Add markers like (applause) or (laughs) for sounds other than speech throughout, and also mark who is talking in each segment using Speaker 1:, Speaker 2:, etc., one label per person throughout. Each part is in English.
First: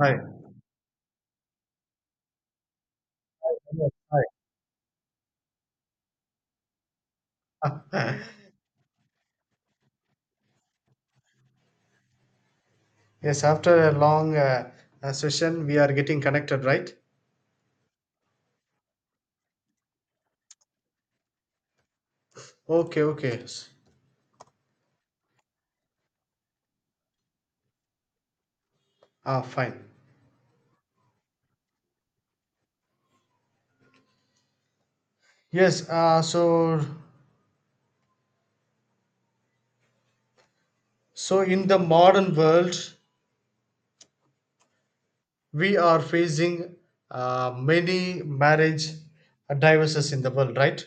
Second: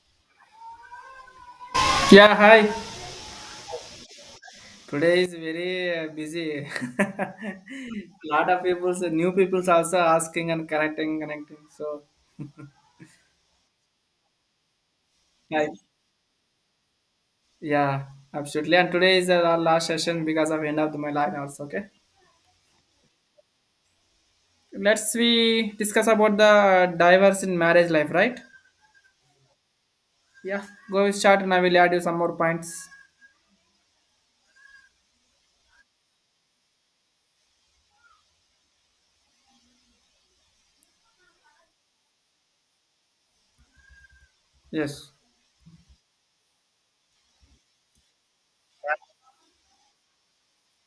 Speaker 1: Hi.
Speaker 2: Yeah, hi.
Speaker 1: Yes,
Speaker 2: Today is very busy. (laughs)
Speaker 1: hi.
Speaker 2: Lot of people, new people's also asking and connecting. So,
Speaker 1: (laughs) Yes, after a long session,
Speaker 2: yeah,
Speaker 1: we are getting connected, right?
Speaker 2: yeah, absolutely. And today is our last session because of end of my line also. Okay,
Speaker 1: Okay, okay.
Speaker 2: let's we discuss about the diverse in marriage life, right?
Speaker 1: Ah, fine.
Speaker 2: Yeah, go start and I will add you some more points.
Speaker 1: Yes, uh, so so in the modern world,
Speaker 2: Yes.
Speaker 1: we are facing many marriage divorces in the world, right?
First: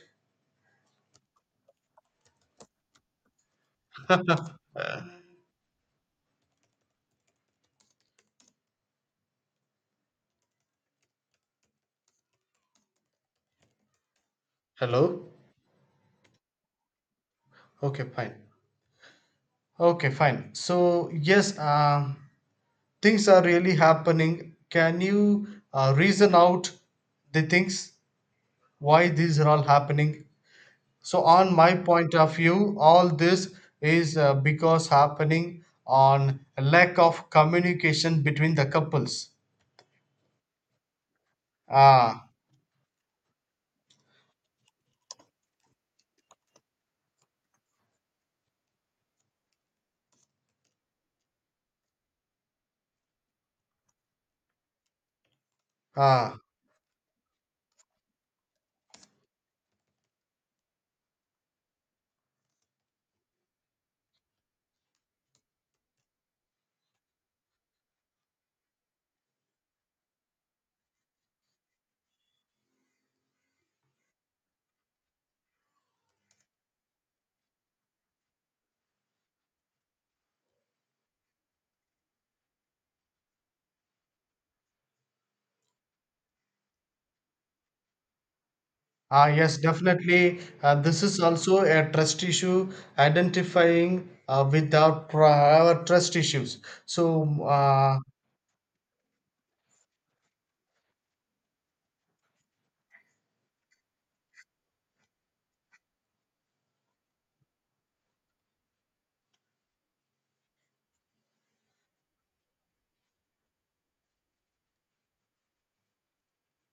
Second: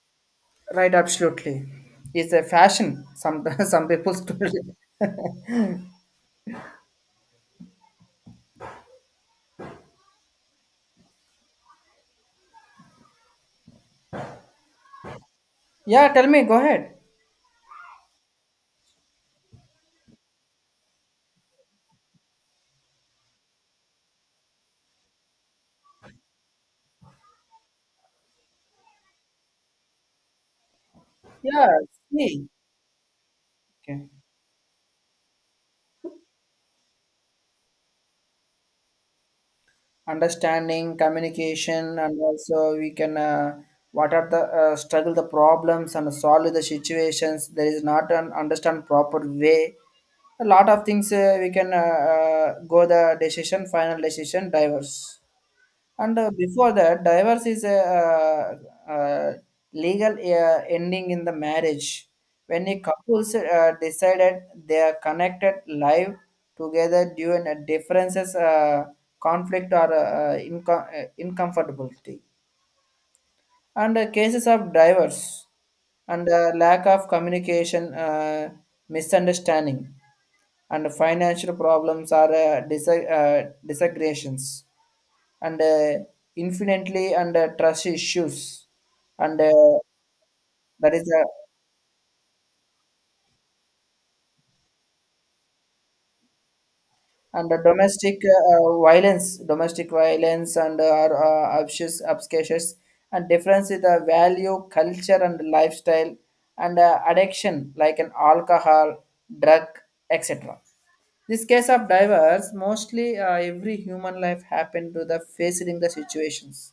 Speaker 2: Right, absolutely. It's a fashion. Some (laughs) some people.
Speaker 1: Hello?
Speaker 2: (laughs) Yeah, tell me. Go ahead.
Speaker 1: Okay, fine. Okay, fine. So, yes, um, Things are really happening. Can you reason out the things why these are all happening? So, on
Speaker 2: Yeah.
Speaker 1: my point of
Speaker 2: See.
Speaker 1: view, all this
Speaker 2: Okay.
Speaker 1: is because happening on a lack of communication between the couples.
Speaker 2: Understanding communication, and
Speaker 1: Ah,
Speaker 2: also we can what are the struggle the problems and solve the situations, there is not an understand proper way, a lot of things we can go the decision, final decision diverse. And
Speaker 1: ah,
Speaker 2: before that, divorce is a legal ending in the marriage. When a couples decided they are connected live together due to differences, conflict, or uncomfortability. And cases of divorce and lack of communication, misunderstanding, and financial problems are disagreements and infinitely, and trust issues, and
Speaker 1: yes, definitely.
Speaker 2: that
Speaker 1: This
Speaker 2: is
Speaker 1: is also a trust issue. Identifying with our trust issues. So,
Speaker 2: and the
Speaker 1: uh,
Speaker 2: domestic violence, domestic violence, and are obscures, and difference in the value, culture and lifestyle, and addiction like an alcohol, drug, etc. This case of divorce mostly every human life happened to the facing the situations,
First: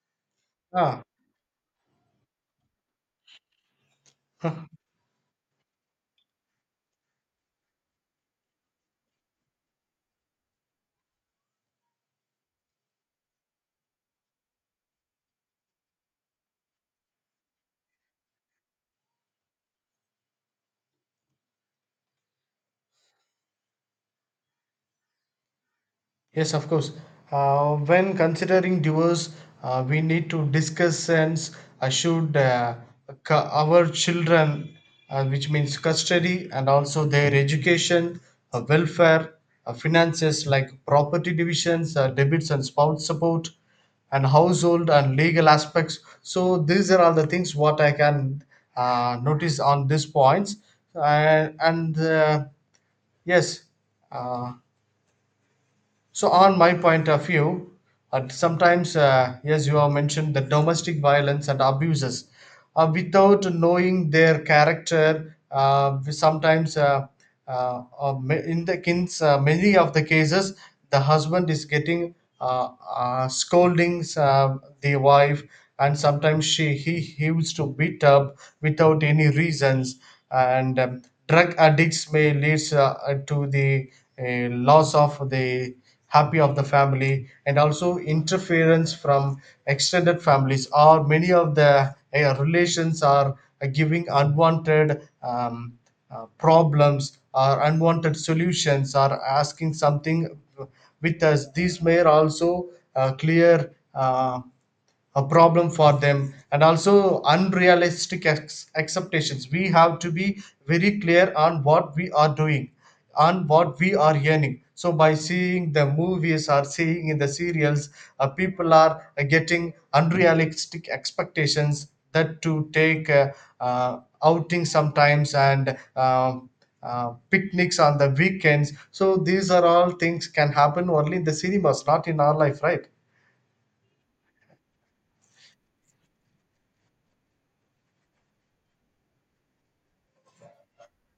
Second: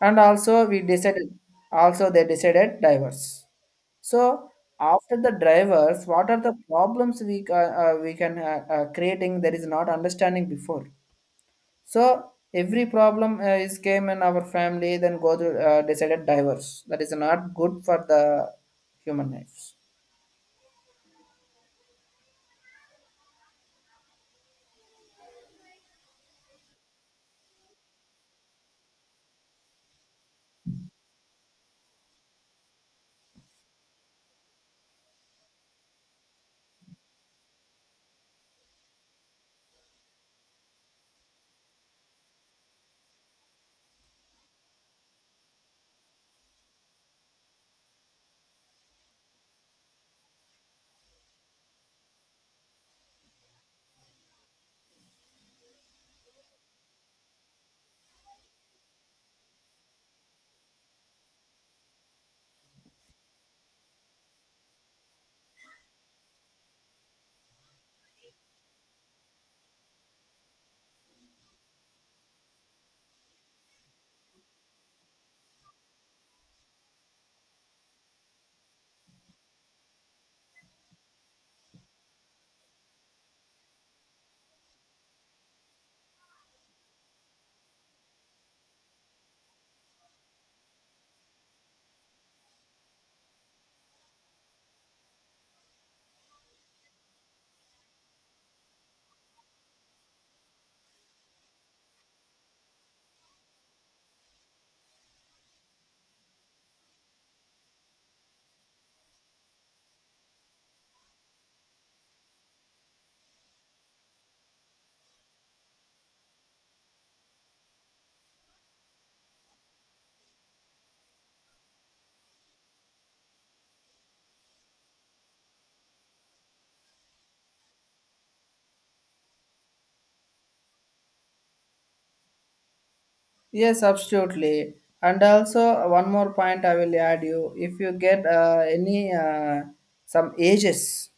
Speaker 2: and also we
Speaker 1: ah,
Speaker 2: decided, also they decided divorce. So after the drivers, what are the problems we we can creating that is not understanding before? So every problem is came in our family, then go to decided diverse. That is not good for the human lives.
Speaker 1: Yes, of course. When considering divorce, we need to discuss and uh, should uh, our children, which means custody and also their education, welfare, finances like property divisions, debits and spouse support, and household and legal aspects. So these are all the things what I can notice on these points. Uh, and uh, yes, uh, so, on my point of view, sometimes, yes, you have mentioned the domestic violence and abuses. Without knowing their character, we sometimes, in the in many of the cases, the husband is getting scoldings the wife, and sometimes he used to beat up without any reasons, and drug addicts may lead to the loss of the happy of the family, and also interference from extended families or many of the relations are giving unwanted problems or unwanted solutions or asking something with us. These may also clear a problem for them. And also unrealistic expectations, we have to be very clear on what we are doing, on what we are earning. So by seeing the movies or seeing in the serials, people are getting unrealistic expectations, that to take uh, outings sometimes and picnics on the weekends. So these are all things can happen only in the cinemas, not in our life, right?
Speaker 2: Yes, absolutely. And also one more point I will add you. If you get any some ages,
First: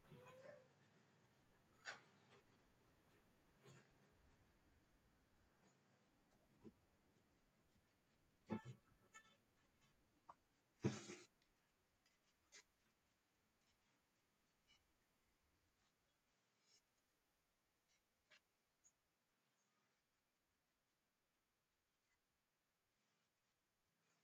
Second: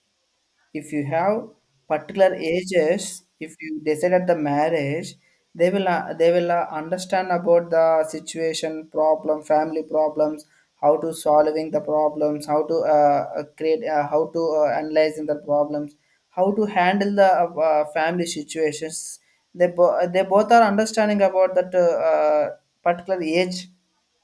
Speaker 2: if you have particular ages, if you decide at the marriage, they will understand about the situation problem, family problems, how to solving the problems, how to create how to analyzing the problems, how to handle the family situations. They, they both are understanding about that particular age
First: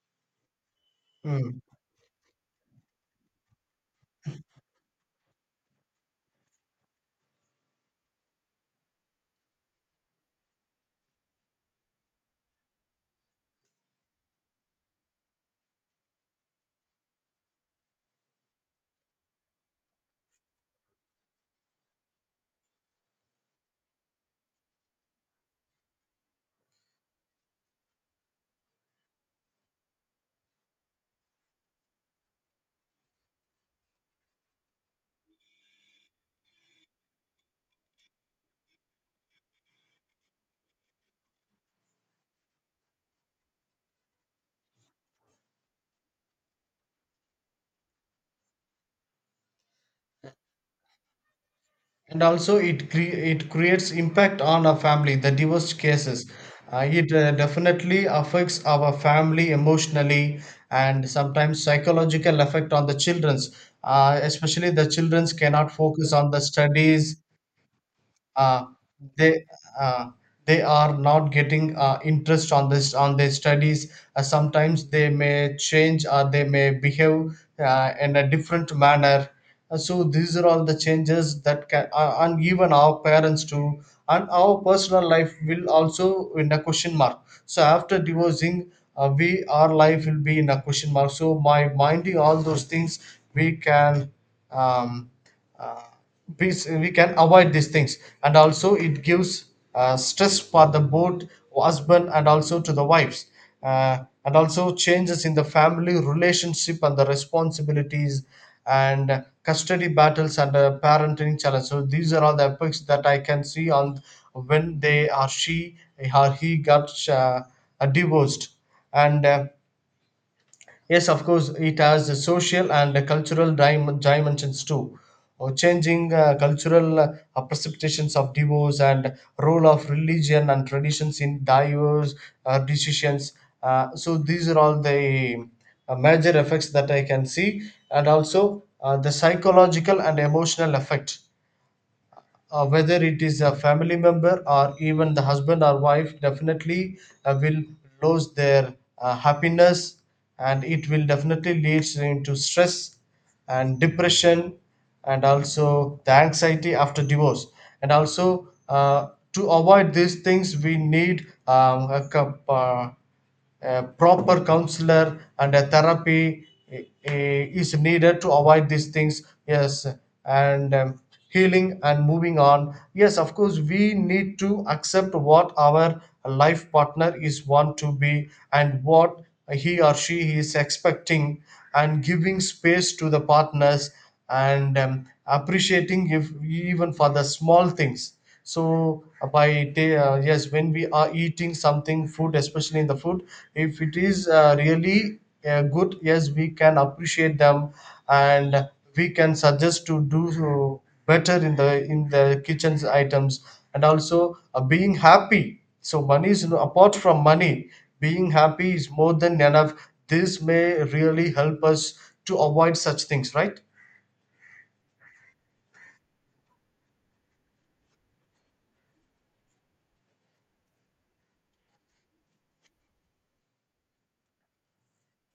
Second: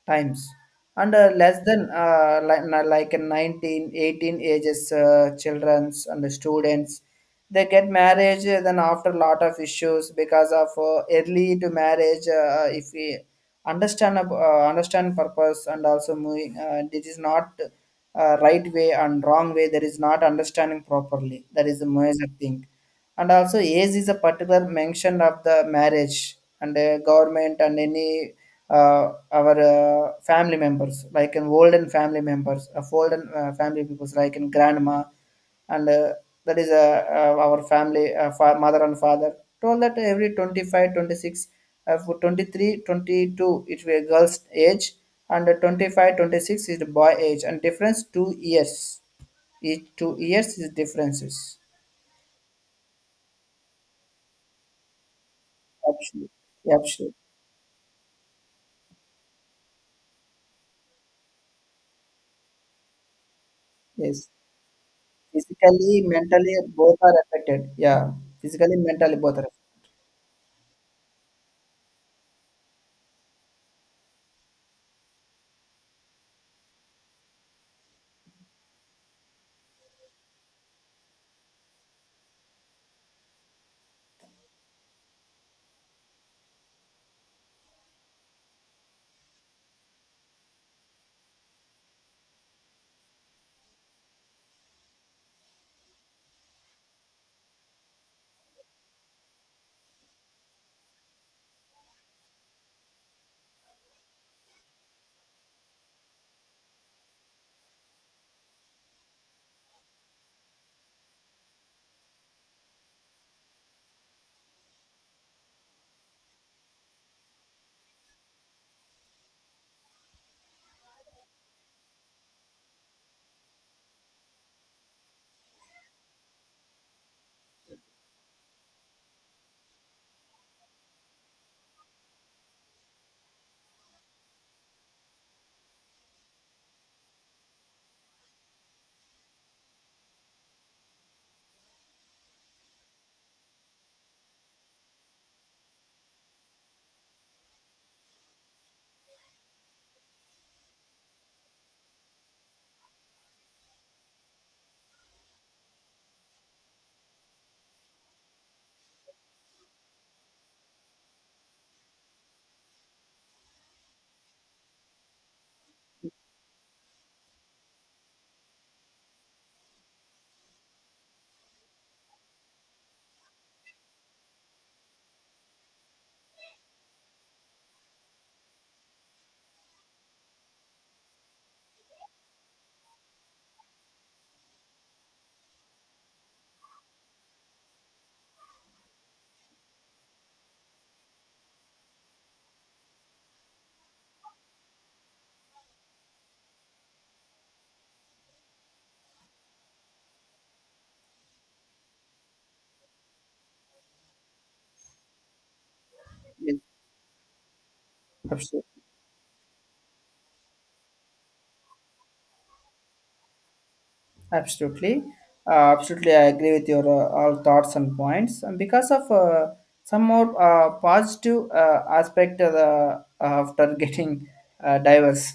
Speaker 2: times. And less
Speaker 1: Hmm.
Speaker 2: than like in 19 18 ages childrens and the students, they get marriage then after a lot of issues because of early to marriage. If we understand understand purpose and also moving this is not right way and wrong way, there is not understanding properly, that is the major thing. And also age is a particular mention of the marriage, and government and any our family members, like in olden family members, of olden family peoples, like in grandma and that is our family mother and father told that every 25, 26, 26 for 23, 22, it will be a girl's age. And 25 26 is the boy age, and difference 2 years, each 2 years is differences.
Speaker 1: And also it it creates impact on our family, the divorce
Speaker 2: Absolutely.
Speaker 1: cases.
Speaker 2: Yeah,
Speaker 1: It
Speaker 2: absolutely.
Speaker 1: definitely affects our family emotionally, and sometimes psychological effect on the children's,
Speaker 2: Yes.
Speaker 1: especially the children's cannot
Speaker 2: Physically,
Speaker 1: focus on the
Speaker 2: mentally, both are
Speaker 1: studies.
Speaker 2: affected. Yeah.
Speaker 1: uh,
Speaker 2: Physically, mentally, both are
Speaker 1: they
Speaker 2: affected.
Speaker 1: uh, they are not getting interest on this on their studies. Sometimes they may change or they may behave in a different manner. So these are all the changes that can and even our parents too, and our personal life will also in a question mark. So after divorcing, we, our life will be in a question mark. So by minding all those things, we can um, uh, peace, we can avoid these things. And also it gives stress for the both husband and also to the wives, uh, and also changes in the family relationship and the responsibilities and custody battles and parenting challenge. So these are all the aspects that I can see on when they or she or he got divorced. And Yes, of course, it has a social and a cultural dimensions too. Or changing cultural perceptions of divorce and role of religion and traditions in divorce decisions. So these are all the major effects that I can see, and also the psychological and emotional effect, whether it is a family member or even the husband or wife, definitely will lose their happiness, and it will definitely lead into stress and depression and also the anxiety after divorce. And also to avoid these things, we need a proper counselor and a therapy is needed to avoid these things, yes. And healing and moving on, yes, of course we need to accept what our life partner is want to be, and what he or she is expecting, and giving space to the partners, and appreciating if even for the small things. So by yes, when we are eating something food, especially in the food, if it is really good, yes, we can appreciate them, and we can suggest to do better in the kitchen's items. And also being happy, so money is
Speaker 2: Yes.
Speaker 1: apart from money, being happy
Speaker 2: Absolutely.
Speaker 1: is more than enough. This may really help us to avoid such things, right?
Speaker 2: Absolutely, absolutely, I agree with your all thoughts and points. And because of some more positive aspect of the, after (laughs) getting diverse,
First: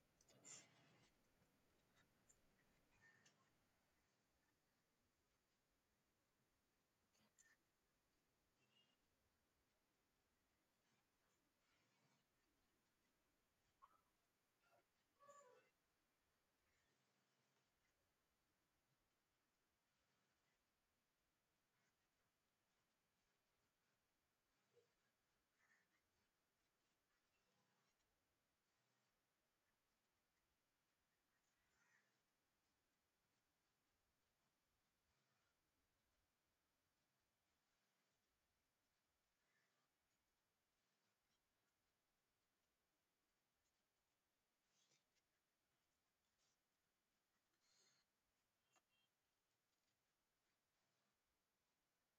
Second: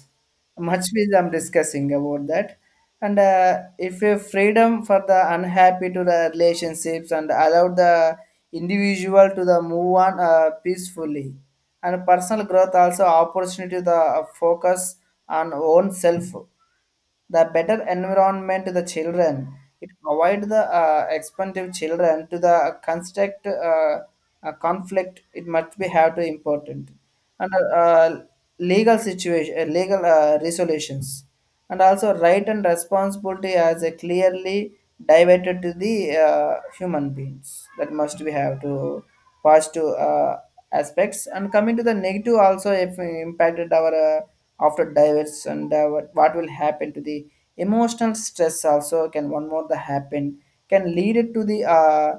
Speaker 2: much which I'm discussing about that. And if you freedom for the unhappy to the relationships, and allow the individual to the move on peacefully, and personal growth also, opportunity to the focus on own self, the better environment to the children. It avoid the expensive children to the construct a conflict. It must be have to important. And legal situation, legal resolutions, and also right and responsibility as a clearly divided to the human beings, that must be have to positive aspects. And coming to the negative also, if we impacted our after diverse. And what will happen to the emotional stress, also can one more the happen, can lead it to the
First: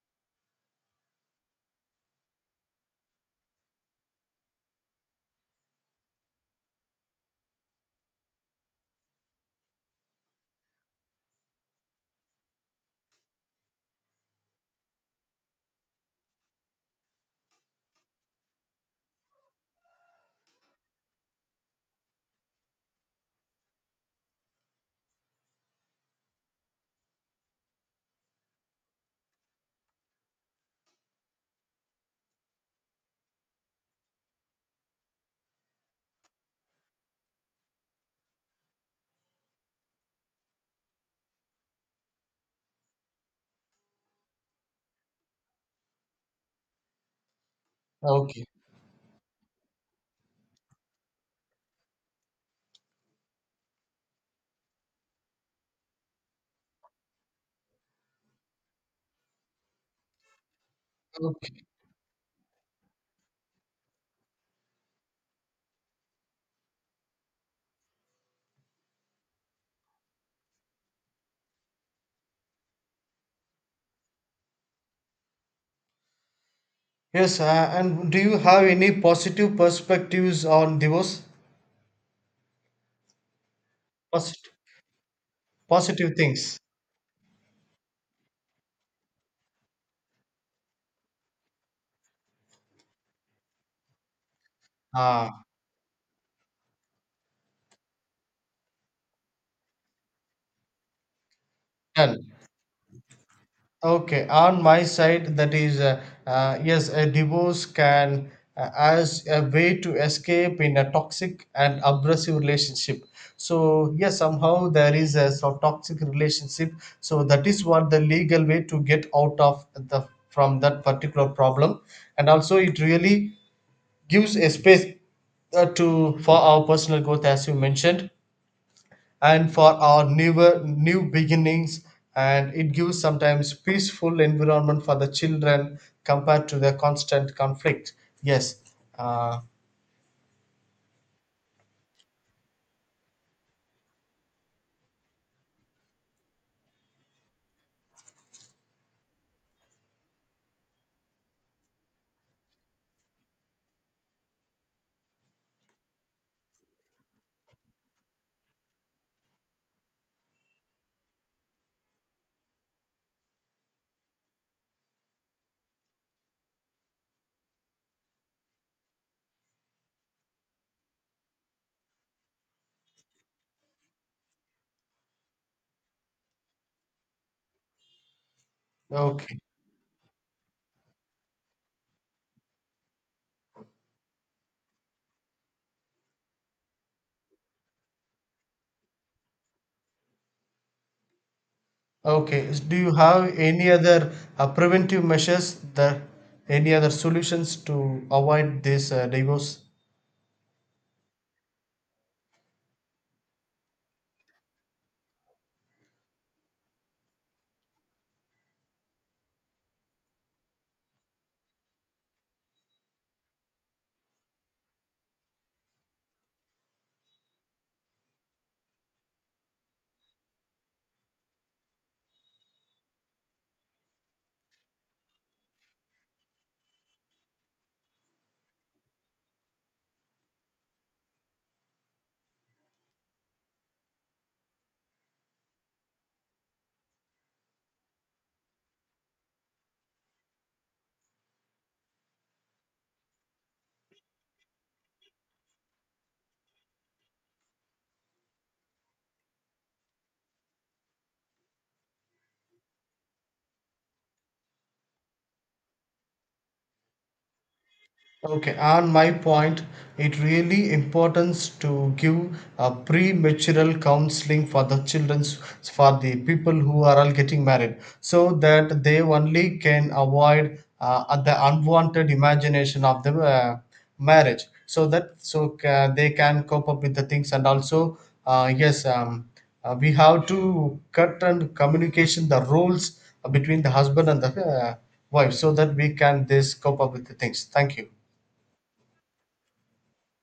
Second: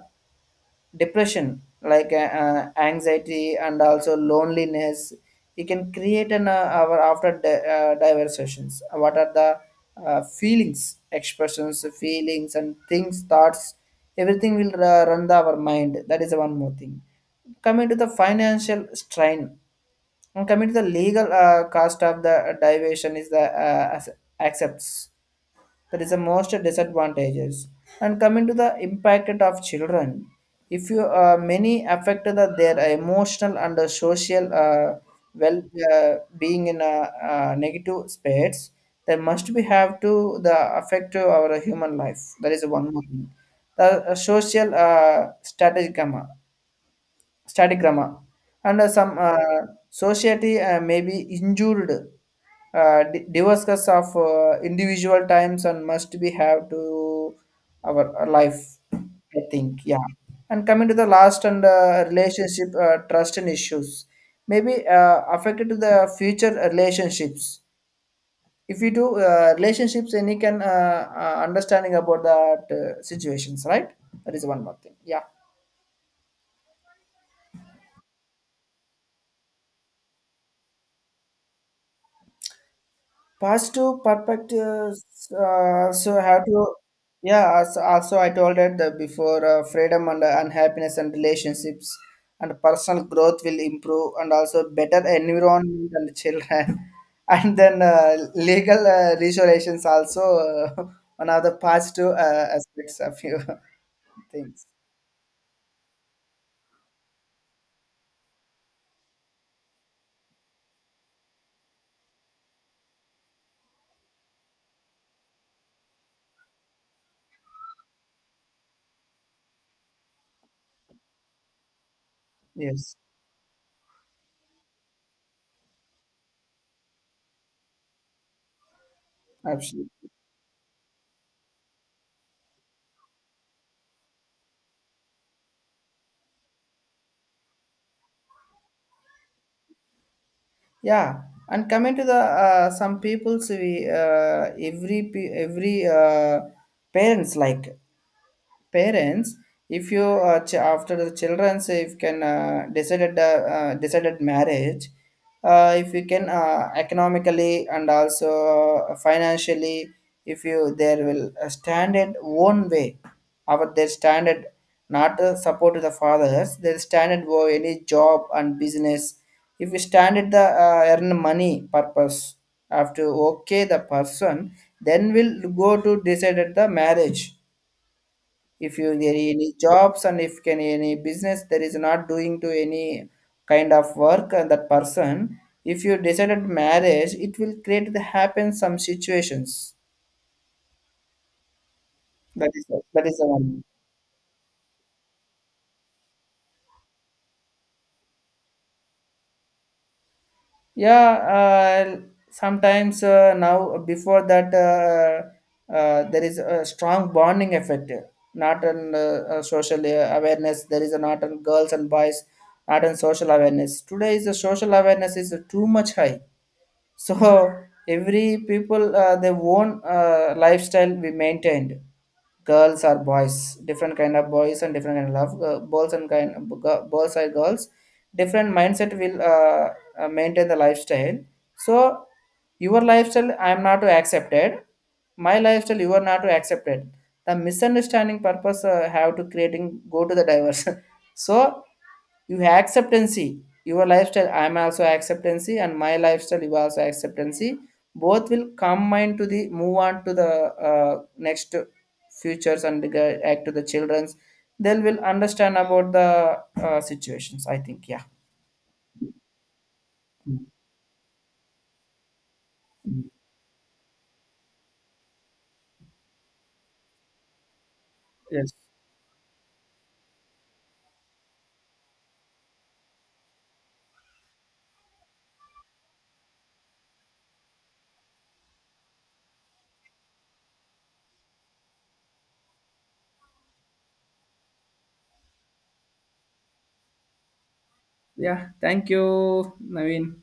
Speaker 2: depression, like anxiety and also loneliness. You can create an hour after diverse, what are the feelings, expressions, feelings and things thoughts, everything will run the, our mind, that is one more thing. Coming to the financial strain, and coming to the legal cost of the diversion is the accepts, that is the most disadvantages. And coming to the impact of children, if you many affect the, their emotional and the social well being in a, negative space, that must be have to the affect to our human life, that is one more thing. The social strategy comma, static grammar,
Speaker 1: Okay.
Speaker 2: and some society may be injured divorces of individual times, and must be have to our life, I think. Yeah. And coming to the last, and
Speaker 1: Okay.
Speaker 2: relationship trust and issues, maybe affected to the future relationships. If you do relationships, and you can understanding about that situations, right? That is one more thing. Yeah.
Speaker 1: Yes, and do you have any positive perspectives on divorce?
Speaker 2: Past two
Speaker 1: Posit-
Speaker 2: perspectives, so
Speaker 1: Positive
Speaker 2: have to.
Speaker 1: things.
Speaker 2: Yeah, also, I told it that before, freedom and happiness and relationships, and personal growth will improve, and also better
Speaker 1: Ah,
Speaker 2: environment and children. (laughs) And then legal resolutions also, (laughs) one of the positive
Speaker 1: done.
Speaker 2: aspects of your (laughs)
Speaker 1: Okay, on
Speaker 2: things.
Speaker 1: my side, that is, yes, a divorce can as a way to escape in a toxic and abrasive relationship. So yes, somehow there is a sort toxic relationship. So that is what the legal way to get out of the from that particular problem, and also it
Speaker 2: Yes.
Speaker 1: really gives a space to for our personal growth, as you mentioned, and for our
Speaker 2: Absolutely.
Speaker 1: new beginnings. And it gives sometimes peaceful environment for the children compared to the constant conflict. Yes. uh,
Speaker 2: Yeah. And coming to the some people's, we every parents like parents, if you after the children say, if can decided marriage, if you can economically and also financially, if you there will stand it one way, our their standard not support to the fathers, their standard for any job and business, if you stand at the earn money purpose, after okay the person, then will go to decide at the marriage. If you there
Speaker 1: okay.
Speaker 2: any jobs, and if can any business, there is not doing to any kind of work that person, if you decided marriage, it will create the happen some situations. That
Speaker 1: Okay.
Speaker 2: is
Speaker 1: Do you
Speaker 2: that is the
Speaker 1: have
Speaker 2: one.
Speaker 1: any other preventive measures, the any other solutions to avoid this divorce?
Speaker 2: Yeah. Uh, sometimes uh, now, before that, there is a strong bonding effect, not on social awareness, there is a not on girls and boys, not on social awareness. Today is the social awareness is too much high. So every people their own lifestyle we maintained. Girls are boys, different kind of boys and different kind of love. Boys and boys are girls. Different mindset will maintain the lifestyle. So your lifestyle I am not to accepted. My lifestyle you are not to accepted. The misunderstanding purpose have to creating go to the diverse. (laughs) So you acceptancy your lifestyle, I'm also acceptancy, and my lifestyle you also acceptancy, both will combine to the move on to the uh, next futures, and act to the children's, they will understand about the situations, I think. Yeah.
Speaker 1: Okay, on my point, it really importance to give a premarital counseling for the children's, for the people who are all getting married, so
Speaker 2: Yes.
Speaker 1: that they only can avoid the unwanted imagination of the marriage, so that they can cope up with the things. And also yes, we have to cut and communication the roles between the husband and the wife, so that we can this cope up with the things. Thank you.
Speaker 2: Yeah. Thank you, Naveen.